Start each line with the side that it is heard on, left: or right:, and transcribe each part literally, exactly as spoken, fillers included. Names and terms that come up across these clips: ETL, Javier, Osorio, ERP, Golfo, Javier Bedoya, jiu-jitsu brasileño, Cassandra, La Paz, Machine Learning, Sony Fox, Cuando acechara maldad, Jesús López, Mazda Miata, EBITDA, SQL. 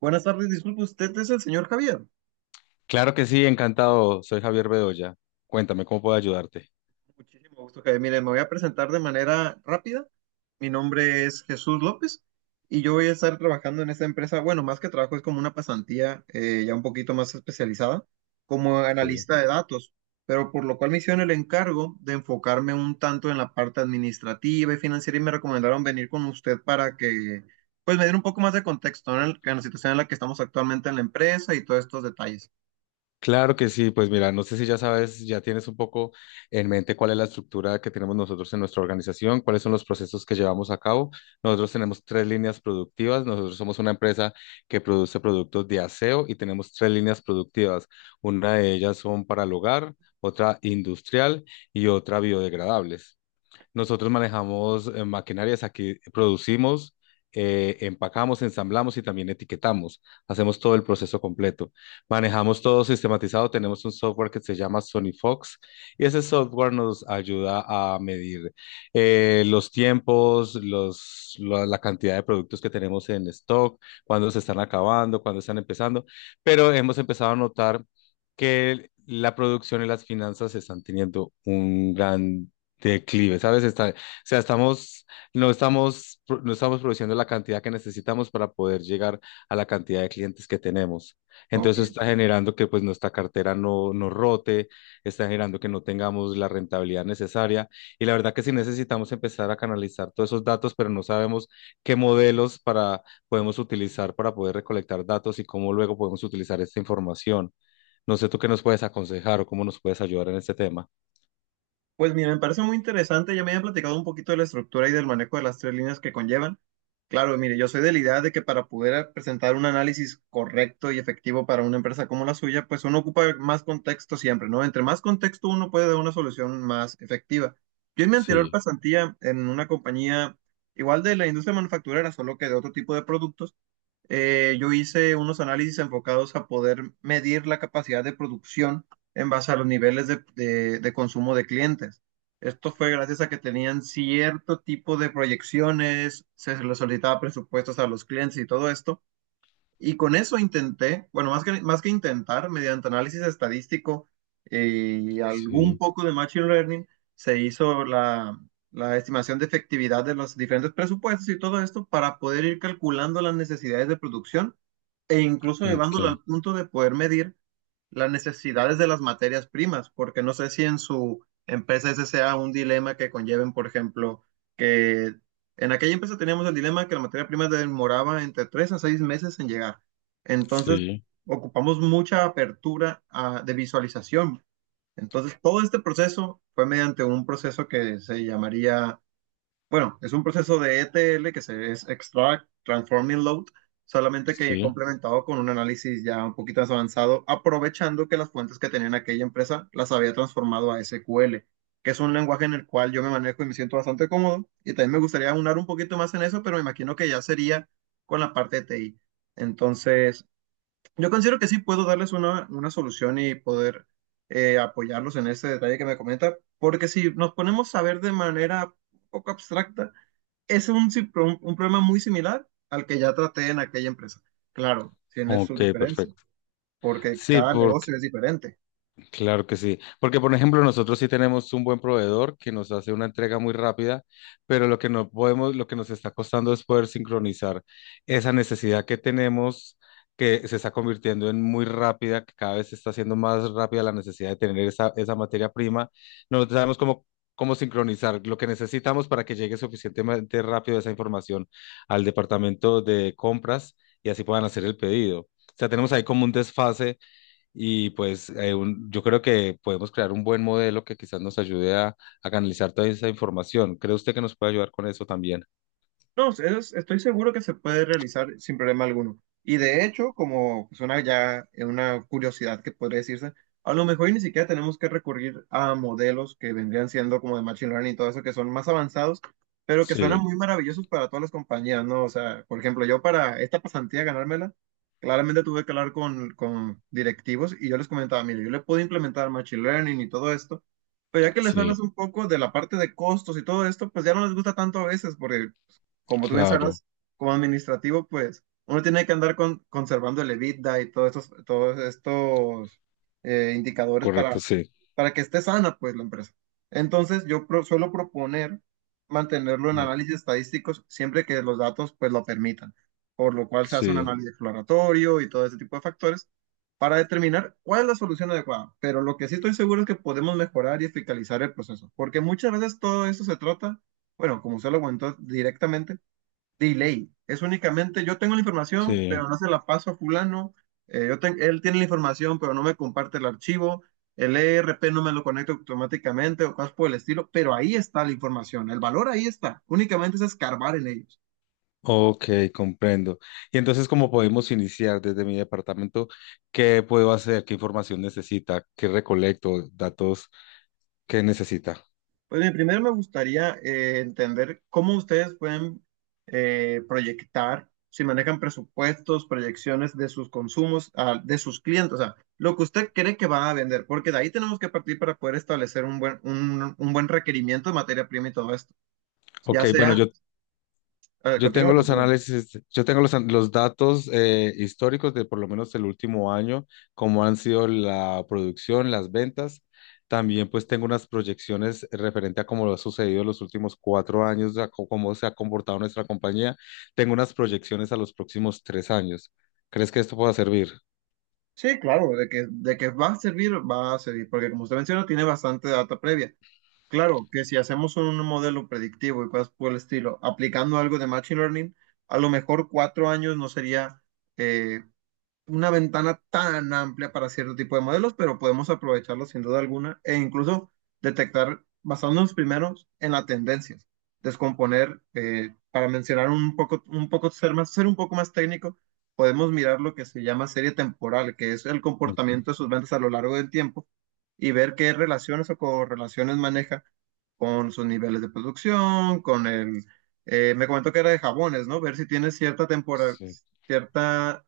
right: Buenas tardes, disculpe, ¿usted es el señor Javier?
left: Claro que sí, encantado. Soy Javier Bedoya. Cuéntame cómo puedo ayudarte.
right: Muchísimo gusto, Javier. Mire, me voy a presentar de manera rápida. Mi nombre es Jesús López y yo voy a estar trabajando en esta empresa. Bueno, más que trabajo, es como una pasantía, eh, ya un poquito más especializada, como
left: Sí.
right: analista de datos, pero por lo cual me hicieron el encargo de enfocarme un tanto en la parte administrativa y financiera, y me recomendaron venir con usted para que, pues, me diera un poco más de contexto, ¿no? En, el- en la situación en la que estamos actualmente en la empresa y todos estos detalles.
left: Claro que sí, pues mira, no sé si ya sabes, ya tienes un poco en mente cuál es la estructura que tenemos nosotros en nuestra organización, cuáles son los procesos que llevamos a cabo. Nosotros tenemos tres líneas productivas, nosotros somos una empresa que produce productos de aseo y tenemos tres líneas productivas. Una de ellas son para el hogar, otra industrial y otra biodegradables. Nosotros manejamos eh, maquinarias, aquí producimos, eh, empacamos, ensamblamos y también etiquetamos. Hacemos todo el proceso completo. Manejamos todo sistematizado. Tenemos un software que se llama Sony Fox y ese software nos ayuda a medir eh, los tiempos, los, la, la cantidad de productos que tenemos en stock, cuándo se están acabando, cuándo están empezando. Pero hemos empezado a notar que la producción y las finanzas están teniendo un gran declive, ¿sabes? Está, o sea, estamos, no estamos, pro- no estamos produciendo la cantidad que necesitamos para poder llegar a la cantidad de clientes que tenemos.
right: Ok.
left: Entonces eso está generando que pues nuestra cartera no, no rote, está generando que no tengamos la rentabilidad necesaria. Y la verdad que sí necesitamos empezar a canalizar todos esos datos, pero no sabemos qué modelos para, podemos utilizar para poder recolectar datos y cómo luego podemos utilizar esta información. No sé tú qué nos puedes aconsejar o cómo nos puedes ayudar en este tema.
right: Pues mira, me parece muy interesante. Ya me habían platicado un poquito de la estructura y del manejo de las tres líneas que conllevan. Claro, mire, yo soy de la idea de que, para poder presentar un análisis correcto y efectivo para una empresa como la suya, pues uno ocupa más contexto siempre, ¿no? Entre más contexto, uno puede dar una solución más efectiva. Yo en mi anterior
left: Sí,
right: pasantía en una compañía igual de la industria manufacturera, solo que de otro tipo de productos. Eh, yo hice unos análisis enfocados a poder medir la capacidad de producción en base a los niveles de, de- de consumo de clientes. Esto fue gracias a que tenían cierto tipo de proyecciones, se les solicitaba presupuestos a los clientes y todo esto. Y con eso intenté, bueno, más que, más que intentar, mediante análisis estadístico eh, y algún
left: sí.
right: poco de Machine Learning, se hizo la, la estimación de efectividad de los diferentes presupuestos y todo esto, para poder ir calculando las necesidades de producción, e incluso
left: Ok,
right: llevándolo al punto de poder medir las necesidades de las materias primas, porque no sé si en su empresa ese sea un dilema que conlleven. Por ejemplo, que en aquella empresa teníamos el dilema que la materia prima demoraba entre tres a seis meses en llegar. Entonces,
left: sí,
right: ocupamos mucha apertura, ah, de visualización. Entonces, todo este proceso fue mediante un proceso que se llamaría, bueno, es un proceso de ETL, que se es Extract, transforming, Load, solamente que
left: sí,
right: complementado con un análisis ya un poquito más avanzado, aprovechando que las fuentes que tenían aquella empresa las había transformado a ese cu ele, que es un lenguaje en el cual yo me manejo y me siento bastante cómodo. Y también me gustaría aunar un poquito más en eso, pero me imagino que ya sería con la parte de te i. Entonces, yo considero que sí puedo darles una, una solución y poder, eh, apoyarlos en ese detalle que me comenta, porque si nos ponemos a ver de manera poco abstracta, es un, si- pro- un problema muy similar al que ya traté en aquella empresa. Claro, tiene sus
left: ok,
right: diferencias,
left: perfecto.
right: porque
left: Sí,
right: cada
left: por,
right: negocio es diferente.
left: claro que sí, porque por ejemplo nosotros sí tenemos un buen proveedor que nos hace una entrega muy rápida, pero lo que no podemos, lo que nos está costando es poder sincronizar esa necesidad que tenemos, que se está convirtiendo en muy rápida, que cada vez se está haciendo más rápida la necesidad de tener esa, esa materia prima. No sabemos cómo, cómo sincronizar lo que necesitamos para que llegue suficientemente rápido esa información al departamento de compras y así puedan hacer el pedido. O sea, tenemos ahí como un desfase y pues eh, un- yo creo que podemos crear un buen modelo que quizás nos ayude a, a canalizar toda esa información. ¿Cree usted que nos puede ayudar con eso también?
right: No, eso es- estoy seguro que se puede realizar sin problema alguno. Y de hecho, como es una ya una curiosidad que podría decirse, a lo mejor y ni siquiera tenemos que recurrir a modelos que vendrían siendo como de machine learning y todo eso, que son más avanzados, pero que suenan
left: Sí,
right: muy maravillosos para todas las compañías, ¿no? O sea, por ejemplo, yo para esta pasantía ganármela, claramente tuve que hablar con, con directivos, y yo les comentaba, mire, yo le puedo implementar machine learning y todo esto. Pero ya que les hablas
left: sí,
right: un poco de la parte de costos y todo esto, pues ya no les gusta tanto a veces, porque, como tú bien
left: claro,
right: sabrás, como administrativo, pues uno tiene que andar con, conservando el EBITDA y todos estos, todos estos eh, indicadores
left: correcto,
right: para,
left: sí.
right: para que esté sana, pues, la empresa. Entonces, yo pro- suelo proponer mantenerlo en
left: Mm.
right: análisis estadísticos siempre que los datos, pues, lo permitan, por lo cual se hace un
left: Sí,
right: análisis exploratorio y todo ese tipo de factores, para determinar cuál es la solución adecuada. Pero lo que sí estoy seguro es que podemos mejorar y fiscalizar el proceso, porque muchas veces todo esto se trata, bueno, como usted lo comentó directamente, delay. Es únicamente, yo tengo la información,
left: sí.
right: pero no se la paso a fulano. Eh, yo ten- él tiene la información, pero no me comparte el archivo. El E R P no me lo conecta automáticamente, o cosas por el estilo, pero ahí está la información. El valor ahí está. Únicamente es escarbar en ellos.
left: Ok, comprendo. Y entonces, ¿cómo podemos iniciar desde mi departamento? ¿Qué puedo hacer? ¿Qué información necesita? ¿Qué recolecto? ¿Datos? ¿Qué necesita?
right: Pues bien, primero me gustaría, eh, entender cómo ustedes pueden, eh, proyectar, si manejan presupuestos, proyecciones de sus consumos, ah, de sus clientes, o sea, lo que usted cree que va a vender, porque de ahí tenemos que partir para poder establecer un buen, un, un buen requerimiento de materia prima y todo esto. Ya
left: Ok, bueno,
right: sea,
left: yo
right: eh,
left: yo tengo
right: continúa,
left: los
right: continúa.
left: análisis, yo tengo los, an- los datos eh, históricos de por lo menos el último año, cómo han sido la producción, las ventas. También pues tengo unas proyecciones referente a cómo lo ha sucedido en los últimos cuatro años, a co- cómo se ha comportado nuestra compañía. Tengo unas proyecciones a los próximos tres años. ¿Crees que esto pueda servir?
right: Sí, claro, de que, de que va a servir, va a servir, porque como usted menciona, tiene bastante data previa. Claro, que si hacemos un modelo predictivo y cosas por el estilo, aplicando algo de Machine Learning, a lo mejor cuatro años no sería eh, una ventana tan amplia para cierto tipo de modelos, pero podemos aprovecharlos sin duda alguna, e incluso detectar, basándonos primero en las tendencias, descomponer, eh, para mencionar un poco, un poco ser más, ser un poco más técnico, podemos mirar lo que se llama serie temporal, que es el
left: Ok.
right: comportamiento de sus ventas a lo largo del tiempo, y ver qué relaciones o correlaciones maneja con sus niveles de producción, con el... eh, me comentó que era de jabones, ¿no? Ver si tiene cierta temporada,
left: Sí.
right: cierta,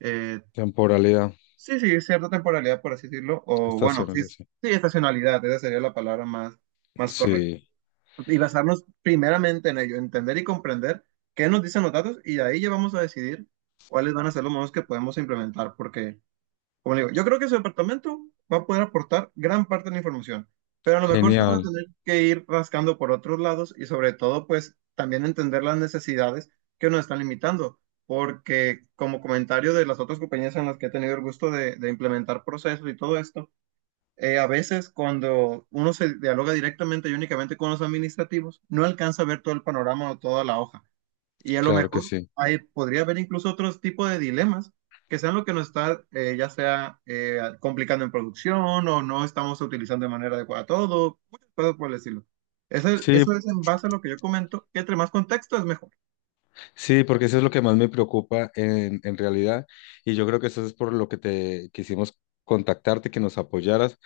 right: eh,
left: Temporalidad,
right: sí, sí, cierta temporalidad, por así decirlo, o bueno, sí,
left: estacionalidad.
right: sí,
left: Sí.
right: estacionalidad, esa sería la palabra más, más correcta.
left: Sí,
right: Y basarnos primeramente en ello, entender y comprender qué nos dicen los datos, y de ahí ya vamos a decidir cuáles van a ser los modos que podemos implementar, porque, como le digo, yo creo que su departamento va a poder aportar gran parte de la información, pero a lo mejor sí vamos
left: genial,
right: a tener que ir rascando por otros lados, y sobre todo, pues, también entender las necesidades que nos están limitando, porque como comentario de las otras compañías en las que he tenido el gusto de, de implementar procesos y todo esto, eh, a veces cuando uno se dialoga directamente y únicamente con los administrativos, no alcanza a ver todo el panorama o toda la hoja. Y a lo
left: claro que
right: mejor
left: sí.
right: ahí podría haber incluso otros tipos de dilemas que sean lo que nos está, eh, ya sea eh, complicando en producción, o no estamos utilizando de manera adecuada todo, muchas cosas por decirlo. Eso,
left: Sí.
right: eso es en base a lo que yo comento, que entre más contexto es mejor.
left: Sí, porque eso es lo que más me preocupa en, en realidad. Y yo creo que eso es por lo que te quisimos contactarte, que nos apoyaras,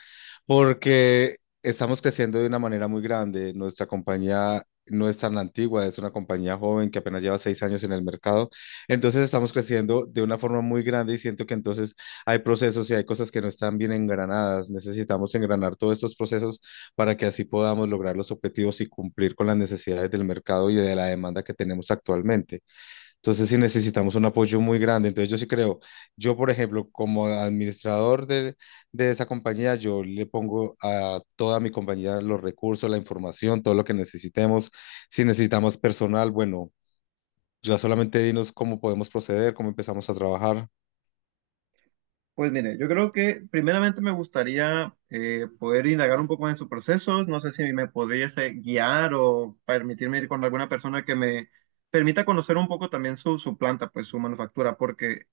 left: porque estamos creciendo de una manera muy grande. Nuestra compañía no es tan antigua, es una compañía joven que apenas lleva seis años en el mercado. Entonces estamos creciendo de una forma muy grande y siento que entonces hay procesos y hay cosas que no están bien engranadas. Necesitamos engranar todos estos procesos para que así podamos lograr los objetivos y cumplir con las necesidades del mercado y de la demanda que tenemos actualmente. Entonces sí necesitamos un apoyo muy grande. Entonces yo sí creo, yo por ejemplo, como administrador de, de esa compañía, yo le pongo a toda mi compañía los recursos, la información, todo lo que necesitemos. Si necesitamos personal, bueno, ya solamente dinos cómo podemos proceder, cómo empezamos a trabajar.
right: Pues mire, yo creo que primeramente me gustaría, eh, poder indagar un poco en sus procesos. No sé si me pudiese guiar o permitirme ir con alguna persona que me permita conocer un poco también su, su planta, pues su manufactura, porque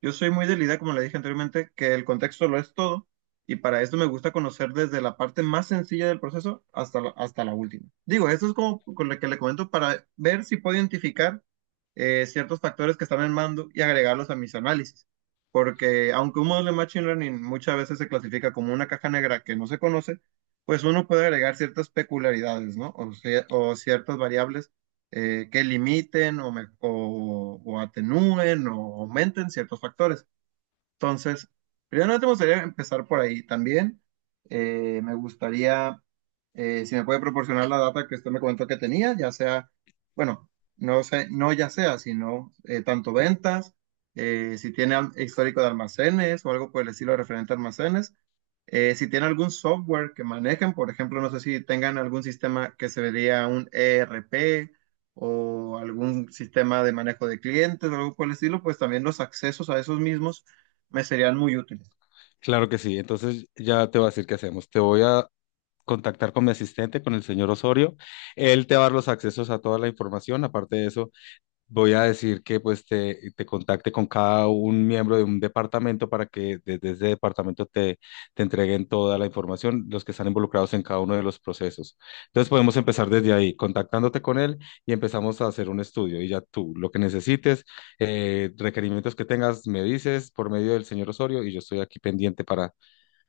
right: yo soy muy de la idea, como le dije anteriormente, que el contexto lo es todo, y para esto me gusta conocer desde la parte más sencilla del proceso hasta la, hasta la última. Digo, esto es como con lo que le comento para ver si puedo identificar eh, ciertos factores que están en mando y agregarlos a mis análisis. Porque aunque un modelo de Machine Learning muchas veces se clasifica como una caja negra que no se conoce, pues uno puede agregar ciertas peculiaridades, ¿no? O, cie- o ciertas variables eh, que limiten, o, me- o- o atenúen o aumenten ciertos factores. Entonces, primero te gustaría empezar por ahí. También, eh, me gustaría, eh, si me puede proporcionar la data que usted me comentó que tenía, ya sea, bueno, no sé, no ya sea, sino eh, tanto ventas, eh, si tiene al- histórico de almacenes o algo por el estilo referente a almacenes, eh, si tienen algún software que manejen, por ejemplo, no sé si tengan algún sistema que se vería un E R P, o algún sistema de manejo de clientes o algo por el estilo, pues también los accesos a esos mismos me serían muy útiles.
left: Claro que sí. Entonces ya te voy a decir qué hacemos. Te voy a contactar con mi asistente, con el señor Osorio. Él te va a dar los accesos a toda la información. Aparte de eso, voy a decir que pues te, te contacte con cada un miembro de un departamento para que desde ese departamento te, te entreguen toda la información, los que están involucrados en cada uno de los procesos. Entonces podemos empezar desde ahí, contactándote con él y empezamos a hacer un estudio. Y ya tú, lo que necesites, eh, requerimientos que tengas, me dices por medio del señor Osorio y yo estoy aquí pendiente para,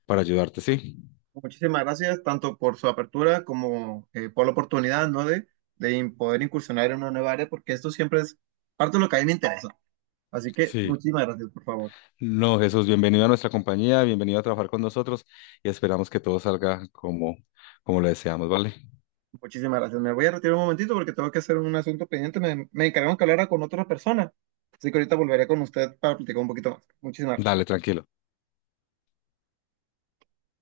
left: para ayudarte, ¿sí?
right: Muchísimas gracias tanto por su apertura como, eh, por la oportunidad, ¿no? De, de in- poder incursionar en una nueva área, porque esto siempre es parte de lo que a mí me interesa. Así que
left: Sí.
right: muchísimas gracias, por favor.
left: No, Jesús, bienvenido a nuestra compañía, bienvenido a trabajar con nosotros y esperamos que todo salga como, como lo deseamos, ¿vale?
right: Muchísimas gracias. Me voy a retirar un momentito porque tengo que hacer un asunto pendiente. Me, me encargaron que hablara con otra persona. Así que ahorita volveré con usted para platicar un poquito más. Muchísimas gracias.
left: Dale, tranquilo.